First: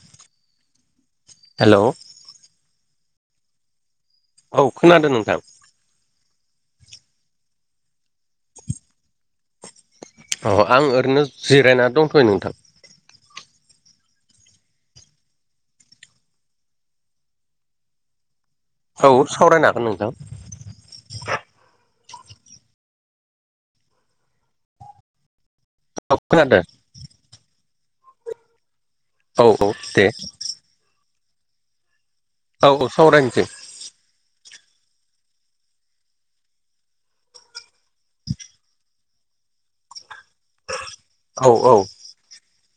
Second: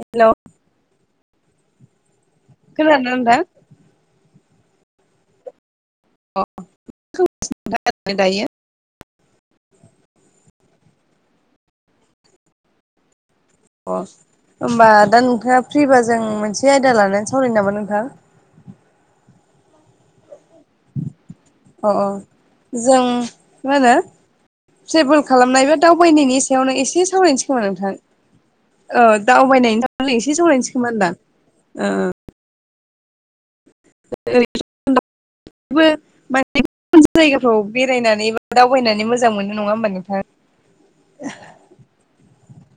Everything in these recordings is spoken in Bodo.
हेलौ। हेलौ। खोनाद ना नोथां? औ खोनादों नोंथां। अ [unintelligible] दायो अ आं ओरैनो जिरायनानै दंथ'यै नोंथां। अ होमबा दा नोंथाङा फ्रिबा जों मोनसे आयदा लानानै सावरायनि नामा नोंथां। औ सावरायनो हागोन नोंथां। अ-अ जों मानो [unintelligible] खालामनाय बा औ दावबायनायनि खोनादों सायावनो एसे सावरायनोसै खोमा नोंथां। औ औ दे दावबायनायनि [unintelligible] एसे सौरायनोसै होनदां। ओ ओ औ औ सावरायनिसै। [unintelligible] जो जायगाफ्राव बेरायनानै बा दावबायनानै मोजां मोनो नङा होमबा नोंथां? औ औ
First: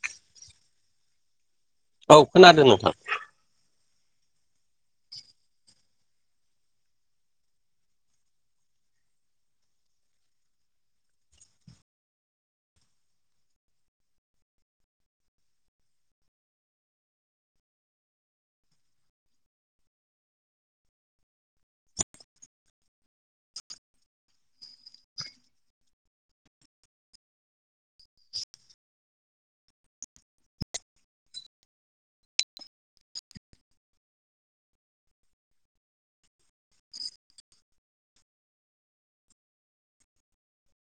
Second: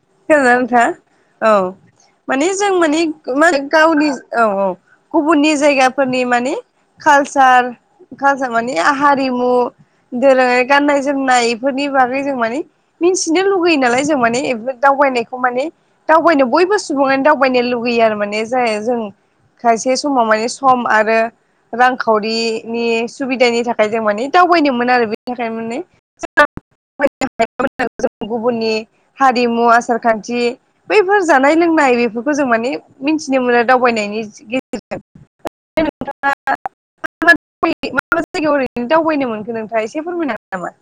खोनादों ना नोंथांआ औ औ माने खोनादों जों नोंथां माने मा गावनि औ औ गुबुननि जायगा फोरनि माने कालसार कालसार माने हारिमु दोरोङारि गाननाय जोमनाय बेफोरनि बागै जों माने मिथिनो लुगैयो नालाय जों माने दाउ दावबायनायखौ माने दावबायनो बयबो सुबुङानो दावबायनो लुुबैयो आरो माने जाय‌ जों खायसे समावहाय सम आरो रांखावरिनि सुबिदानि थाखाय जों माने दावबायदोंमोन आरो बेनि थाखाय माने [unintelligible] जों गुबुननि हारिमु आसार खान्थि बैफोर जानाय लोंनाय बेफोरखौ जों माने मिथिनो मोनो दावबायनायनि गेजेरजों बेनिफ्राय नोंथाङा माबे मामा जायगायाव ओरैनो दावबायनो मोनखो नोंथाङा एसे फोरमायनो हागोन नामा।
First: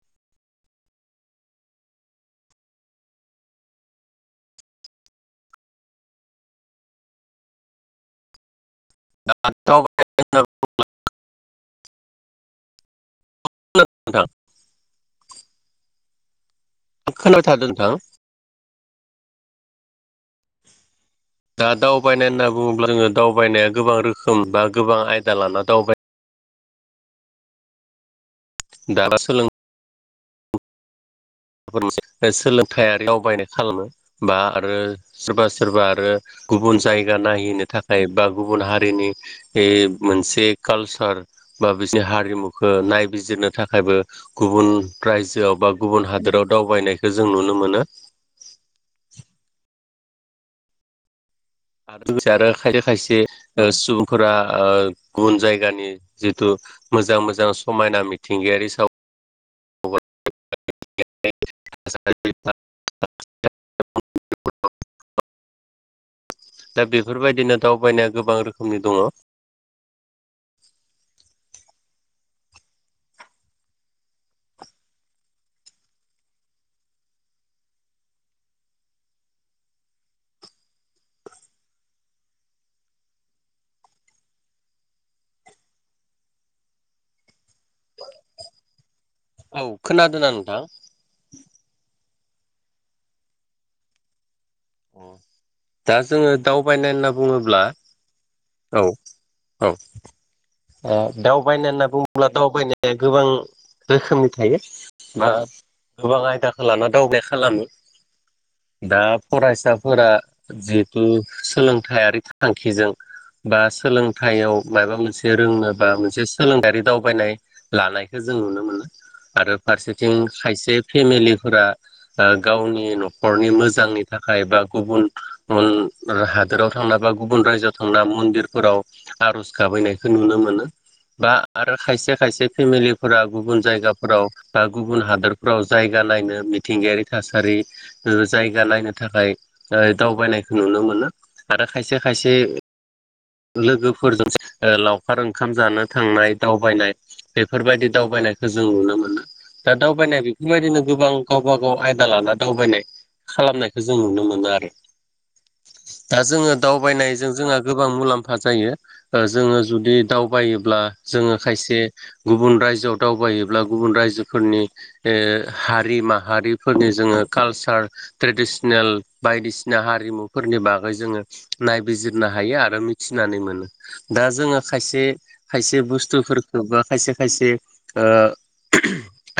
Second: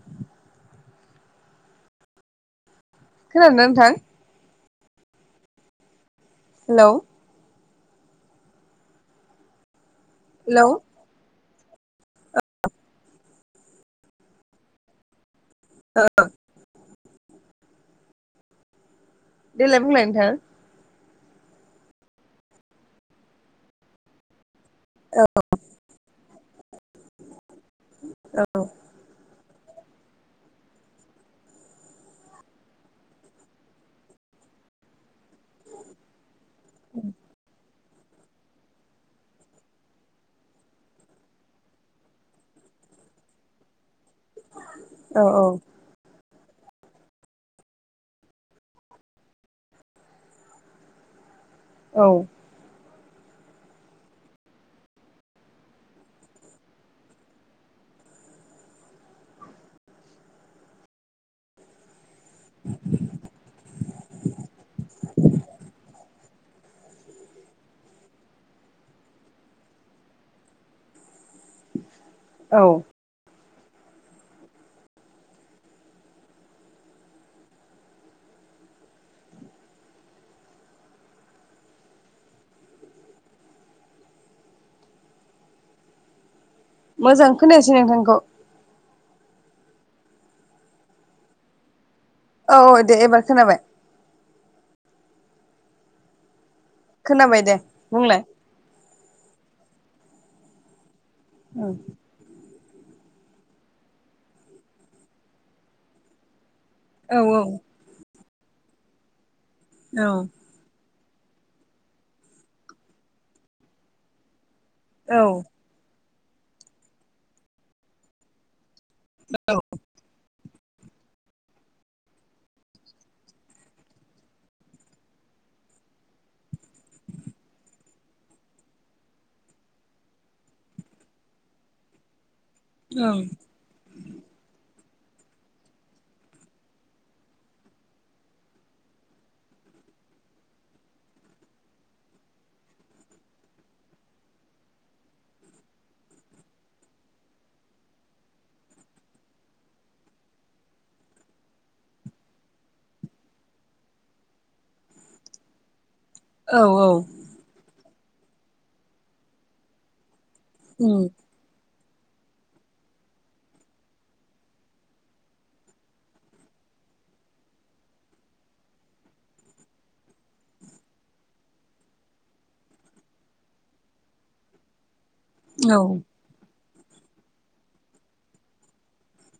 खोनादोंना नोंथां हेलौ [unintelligible] हेलौ [unintelligible] [inaudible] [unintelligible] [inaudible] [unintelligible] देलाय बुंलाय नोंथां दा दावबायनाय होनना बुङोब्ला जोङो दावबायनाया गोबां रोखोम बा गोबां आयदा लाना दावबाय दारा सोलों सोलोंथायारि दावबायनाय खालामो बा आरो सोरबा सोरबा आरो गुबुन जायगा नायहैनो थाखाय बा गुबुन हारिनि मोनसे कालसार बा बिसोरनि हारिमुखौ नायबिजिरनो थाखायबो गुबुन औ रायजोआव बा गुबुन हादोराव दावबायनायखौ जों नुनो मोनो औ लोगोसे आरो खायसे खायसे बे ओ सुबुंफोरा ओ गुबुन जायगानि जितु मोजां मोजां समायना मिथिंगायारि सावगारि [unintelligible] [inaudible] [inaudible] दा बेफोरबायदिनो दावबायनाया गोबां रोखोमनि दङ औ मोजां खोनायासै नोंथांखौ औ खोनादो ना नोंथां औ दे एबार खोनाबाय दा जोङो दावबायनाय होनना खोनाबाय दे बुङोब्ला बुंलाय औ औ ओ औ दावबायनाय होनना बुङोब्ला दावबायनाय गोबां रोखोमनि थायो बा गोबां आयदा लाना दावबाय खालामो दा फरायसाफोरा जि सोलोंथाइारि थांखिजों बा सोलोंथायाव माबा मोनसे रोंनो बा मोनसे सोलोंथायारि दावबायनाय लानायखौ जों नुनो मोनो आरो फारसेथिं खायसे फेमिलिफोरा ओ गावनि न'खरनि मोजां थाखाय बा गुबुन हादोराव थांना बा गुबुन रायजोआव थांना मन्दिरफोराव आर'ज गाबहैनायखौ नुनो मोनो बा आरो खायसे खायसे फेमिलिफोरा गुबुन जायगाफोराव बा गुबुन हादोरफ्राव जायगा नायनो मिथिंगायारि थासारि जायगा नायनो थाखाय दावबायनायखौ नुनो मोनो आरो खायसे खायसे लोगोफोरजों लावखार ओंखाम जानो थांनाय दावबायनाय बेफोरबायदि दावबायनायखौ जों नुनो मोनो दा दावबायनाय बेफोरबायदिनो गोबां गावबा गाव आयदा लाना दावबायनाय खालामनाय जों नुनो मोनो आरो दा जोङो दावबायनायजों जोंहा गो गोबां मुलाम्फा जायो जोङो जुदि दावबायोब्ला उम जोङो खायसे गुबुन रायजोआव दावबायोब्ला गुबुन रायजोफोरनि ओ हारि माहारिफोरनि जोङो कालसार ट्रेडिसन नेल बायदिसिना हारिमुफोरनि बागै जोङो नायबिजिरनो हायो आरो मिथिनानै मोनो दा जोङो खायसे औ खायसे बुस्थु बा खायसे खायसे ओ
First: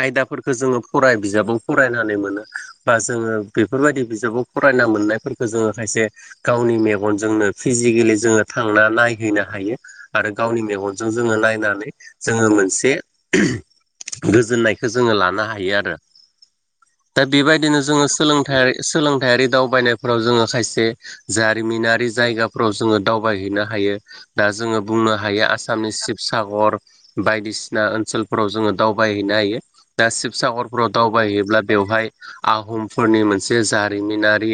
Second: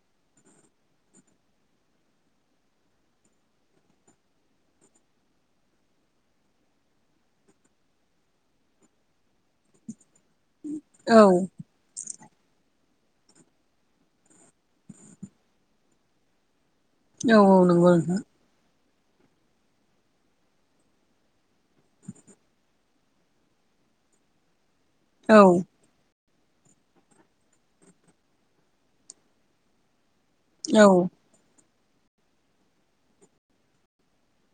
आयदाफोरखौ जोङो फराय बिजाबाव फरायनानै मोनो बा जोङो बेफोरबायदि बिजाबाव फराय मोननायफोरखौ जोङो खायसे गावनि मेगनजोंनो फिजिकेलि जोङो थांना नाय नायहैनो हायो आरो गावनि मेगनजों औ जोङो नायनानै जोङो मोनसे गोजोननायखौ जोङो लानो हायो आरो दा औ बेबायदिनो नंगौ जोङो नोंथां सोलोंथाइ सोलोंथायारि दावबायनायफोराव जोङो खायसे जारिमिनारि जायगाफोराव जोङो दावबायहैनो हायो हायो दा जोङो बुंनो औ हायो आसामनि सिप सागर बायदिसिना ओनसोलफोराव जोङो दावबायहैनो हायो दा शिब सागरफोराव औ दावबायहैयोब्ला बेवहाय आहमफोरनि मोन से जारिमिनारि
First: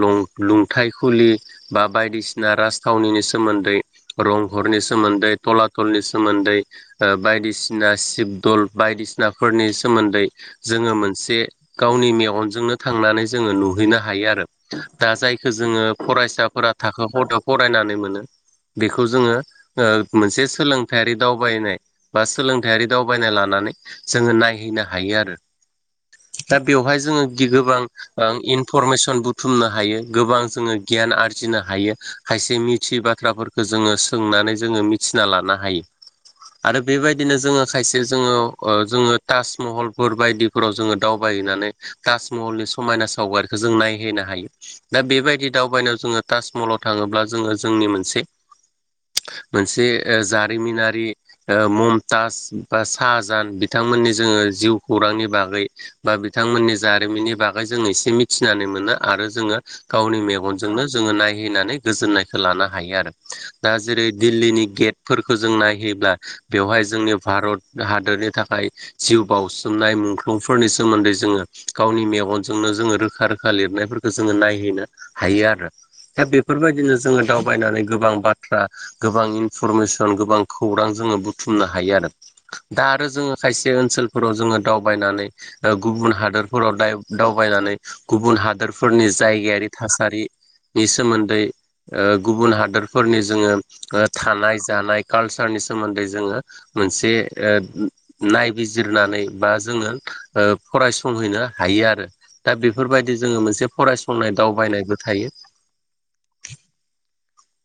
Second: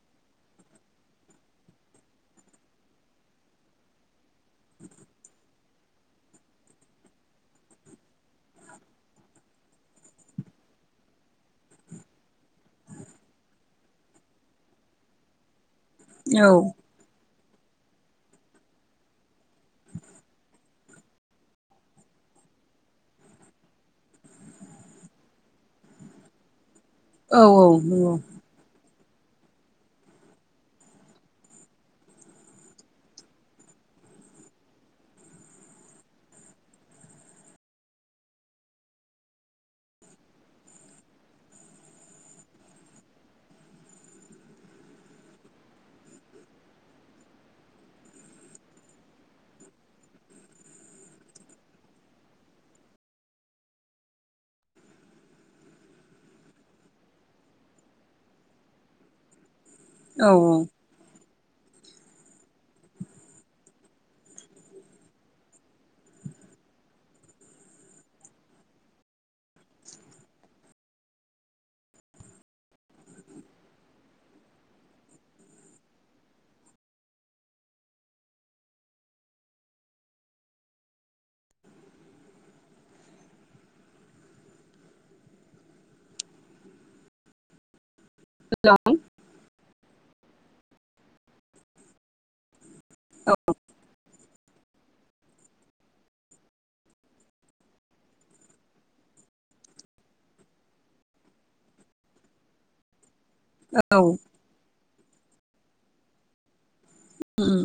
लुं लुंथाय खुलि बा बायदिसिना राजथावनि सोमोन्दै रंहरनि सोमोन्दै थलनि सोमोन्दै ओ बायदिसिना शिब दल बायदिसिनाफोरनि सोमोन्दै जों जोङो मोनसे गावनि मेगनजोंनो थांनानै जोङो नुहैनो हायो आरो दा जायखौ जोङो औ फरायसाफोरा थाखो खथा फरायनानै मोनो बेखौ जोङो ओ मोनसे सोलोंथायारि दावबायनाय बा सोलोंथायारि दावबायनाय लानानै नानै जों नायहैनो हायो आरो दा बेवहाय जोङो औ औ गोबां नंगौ ओ इनपरमेसन ओ बुथुमनो हायो गोबां जोङो गियान आरजिनो हायो खायसे मिथि बाथ्राफोरखौ जोङो सोंनानै जोङो मिथिना लानो हायो आरो बेबायदिनो जोङो खायसे जोङो ओ जोङो ताजमहलफोर बायदिफोराव जोङो दावबाय हैनानै ताजमहलनि समायना सावगारिखौ जों नायहैनो हायो दा बेबायदि दावबायनायाव जोङो ताजमहलाव थाङो थाङोब्ला जोङो जोंनि मोनसे मोनसे जारिमिनारि ओ ममताज बा साहजाहान बिथांमोननि जोङो जिउ खौरांनि बागै बा बिथांमोननि जारिमिननि बागै जों इसे मिथिनानै मोनो आरो जोङो गावनि औ मेगनजोंनो जोङो नाय नायैनानै गोजोननायखौ लानो हायो आरो दा जेरै दिल्लीनि गेटफोरखौ जों नायहैब्ला बेवहाय जोंनि भारत हादोरनि थाखाय जिउ बासोमनाय मुंख्लंफोरनि सोमोन्दै जोङो गावनि मेगनजोंनो जोङो रोखा रोखा लिरनायफोरखौ जोङो नायहैनो हायो आरो दा बेफोरबायदिनो जोङो दावबायनानै गोबां बाथ्रा गोबां इनफरमेसन गोबां खौरां जों जों बुथुमनो हायो आरो दा आरो जोङो खायसे ओनसोलफोराव जोङो दावबायनानै गुबुन हादोर फोराव दावबायनानै गुबुन हादोरफोरनि जायगायारि थासा थासारिनि सोमोन्दै ओ गुबुन हादोर फोरनि जोङो ओ थानाय जानाय कालसारनि सोमोन्दै जोङो मोनसे ओ नायबिजिरनानै बा जोङो ओ फरायसंहैनो हायो आरो दा बेफोरबायदि जोङो मोनसे फरायसंनाय दावबायनाय हायो उम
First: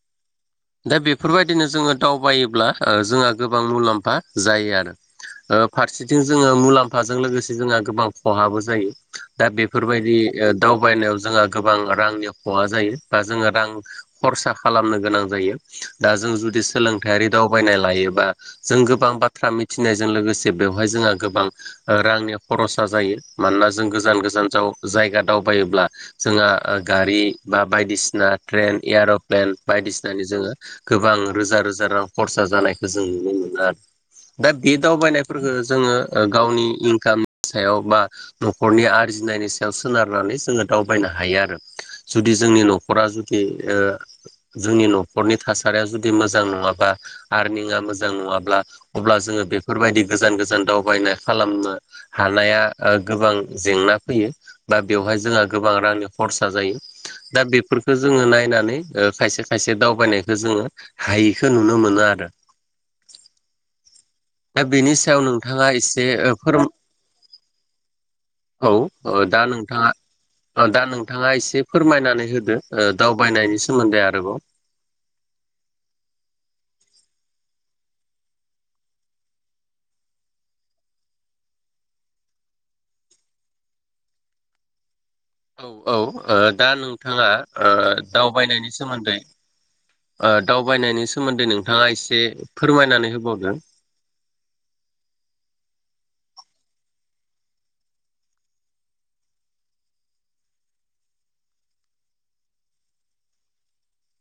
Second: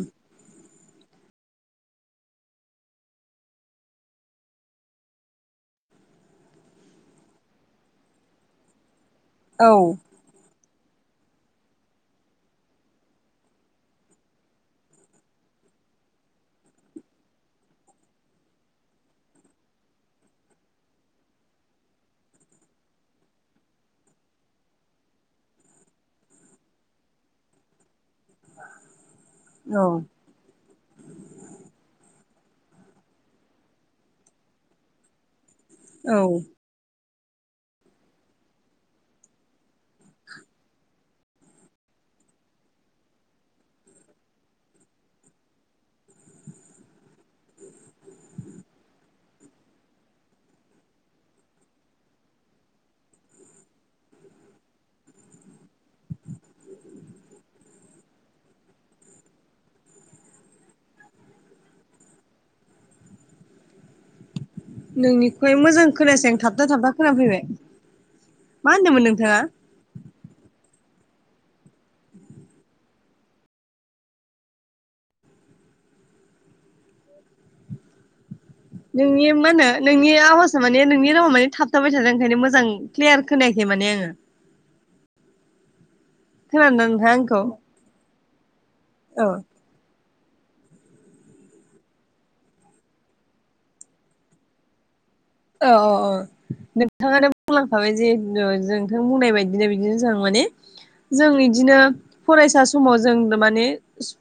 दा बेफोरबायदिनो जोङो दावबायोब्ला ओ जोंहा गोबां मुलाम्फा जायो आरो। फारसेथिं जोङो मुलाम्फाजों लोगोसे जोंहा गोबां खहाबो जायो। दा औ बेफोरबायदि। दावबायनायाव जोंहा गोबां रांनि खहा जायो बा जोङो रां खरसा खालामनो गोनां। जायो दा जों जुदि सोलोंथारि दावबायनाय लायोबा जों गोबां बाथ्रा मिथिनायजों लोगोसे लोगोसे बेवहाय जोंहा गोबां रांनि खरसा जायो मानोना जों गोजान गोजान जायगा दं दावायोब्ला जोंहा गारि बा बायदिसिना ट्रेन एर'प्लेन बायदिसिना जोङो गोबां रोजा रोजा रां खरसा जानायखौ जों नुनो मोनो आरो। दा बे दावबायनायफोरखौ जोङो औ औ गावनि इनकाम सायाव बा न'खरनि आरजिनायनि सायाव सोनारनानै जोङो दावबायनो हायो आरो जुदि जोंनि न'खरा जुदि ओ जोंनि न'खरनि थासारिया जुदि मोजां नङाबा आरनिया मोजां नङाब्ला अब्ला जोङो बे बेफोरबायदि गोजान गोजान दावबायनाय खालामनो हानाया गोबां जेंना फैयो। बा बेवहाय जोंहा गोबां रांनि खरसा जायो दा बेफोरखौ जोङो नायनानै खायसे खायसे दावबायनायखौ जोङो हायिखौ नुनो मोनो आरो। दा बेनि सायाव नोंनिखौहाय नोंथाङा मोजां एसे खोनायासै आं फोर थाबथा थाबथा खोनाफैबाय मा औ होनदोंमोन नोंथाङा दा नोंथाङा दा नों थाङा एसे फोरमायनानै होदो ओ दावबायनायनि सोमोन्दै आरोबाव [inaudible] नोंनि मा होनो नोंनि आवाजा माने नोंनि रावा माने थाबथाबाय थादों ओंखायनो मोजां क्लियार खोनायाखै माने आङो औ औ दा खोनादों ना नोंथाङा आंखौ ओ दावबायनायनि सोमोन्दै औ दावबायनायनि सोमोन्दै नोंथाङा एसे फोरमायनानै होबावगोन [inaudible] औ अ अ नोंथाङानो बुंलांखाबाय जेहतु जोंथां बुंनाय बायदिनो बिदिनो [inaudible] जों इदिनो फरायसा समाव जों माने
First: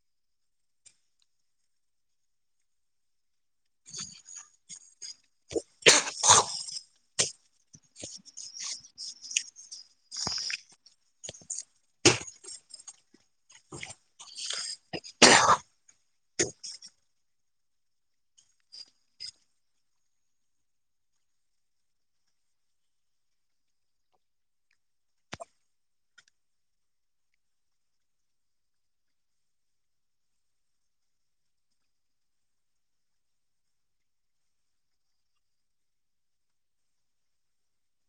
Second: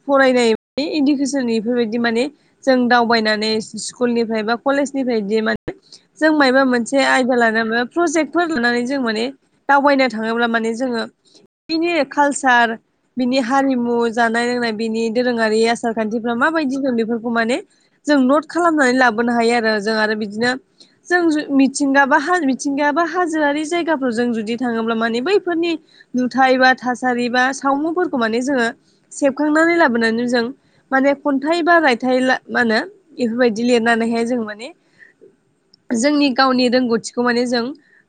फरायनाय इडुकेसननिफोर बेफोरबायदि माने जों दावबायनानै स्कुलनिफ्राय बा कलेजनिफ्राय बि माने जों मायबा मोनसे आयदा लानाय बा प्रजेक्टफोर लानानै जों माने दावबायनो थाङोब्ला माने जोङो बिनि कालसार बिनि हारिमु जानाय लोंनाय बिनि दोरोङारि आसार खान्थिफ्रा माबायदि दं बेफोरखौ माने जों नट खालामनानै लाबोनो हायो आरो जों आरो बिदिनो जों मिथिंगाबा मिथिंगायाबा हाजोआरि जायगाफोराव जों जुदि थाङोब्ला माने बैफोरनि नुथाय बा थासारि बा सावमुफोरखौ माने जोङो सेबखांनानै लाबोनानै जों माने खन्थाइ बा रायथाइ मा होनो बेफोरबायदि लिरनानैहाय जों माने जोंनि गावनि रोंगौथिखौ माने जों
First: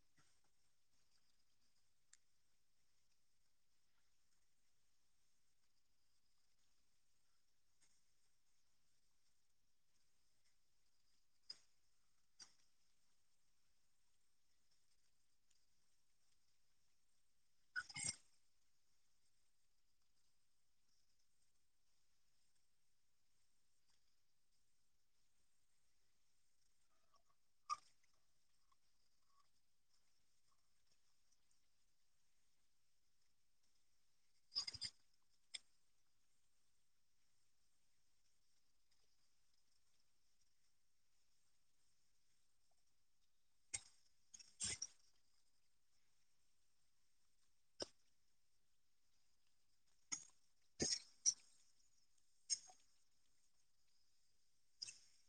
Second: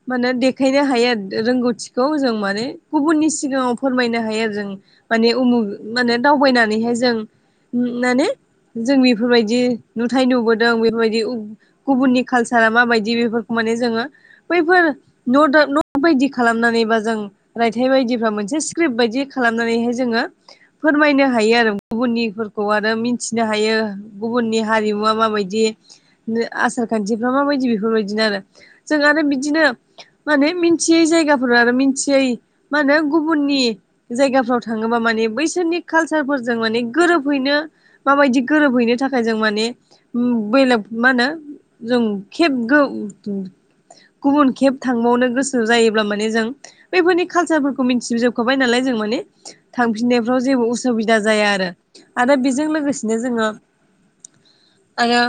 माने देखायनो हायो रोंगौथिखौ जों माने माने गुबुननि सिगाङाव फोरमायनो हायो आरो जों माने उमुख माने दावबायनानैहाय जों माने जों बेफोरबायदि नुथाय नुबोदों बेफोरबायदि गुबुननि कालसारा माबायदि बेफोरखौ माने जोङो बैफोर नत बायदि खालामनानैबा जों रायथाइ बायदिफ्रा मोनसे स्क्रिप्ट बायदि खालामनानैाय जोङो फोरमायनो हायो आरो गुबुननि आरो मिथिनो हायो गुबुननि हारिमुवा माबायदि आ सारखान्थिफ्रा माबायदि बेफोरबायदिनो आरो जों आरो बिदिनो माने मिथियै जायगाफोर आरो मिथियै गुबुननि जायगाफ्राव थाङोबा माने बैसोरनि कालचारफोरजों माने गोरोबहैनो माबायदि गोरोबहैनो थाखाय जों माने बेले मा होनो जों खेबगोन गुबुन खेब थांबावनो गोसो जायोब्ला माने जों बेफोरनि कालसारफोरखौ मिथिबोजोबखाबाय नालाय जों माने थांफिननायफ्राव जेबो उसुबिदा जाया आरो आरो बेजों लोगोसेनो जोङो आरो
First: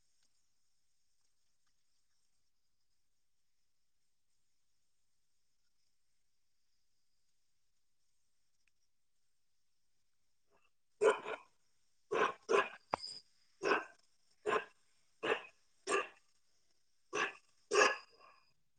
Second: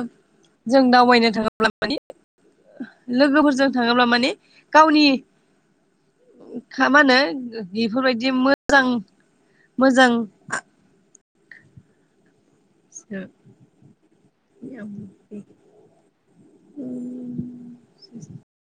जों दावबायनो [unintelligible] लोगोफोरजों थाङोब्ला माने गावनि खामानो बेफोरबायदि मोजां मोजां [unintelligible] औ।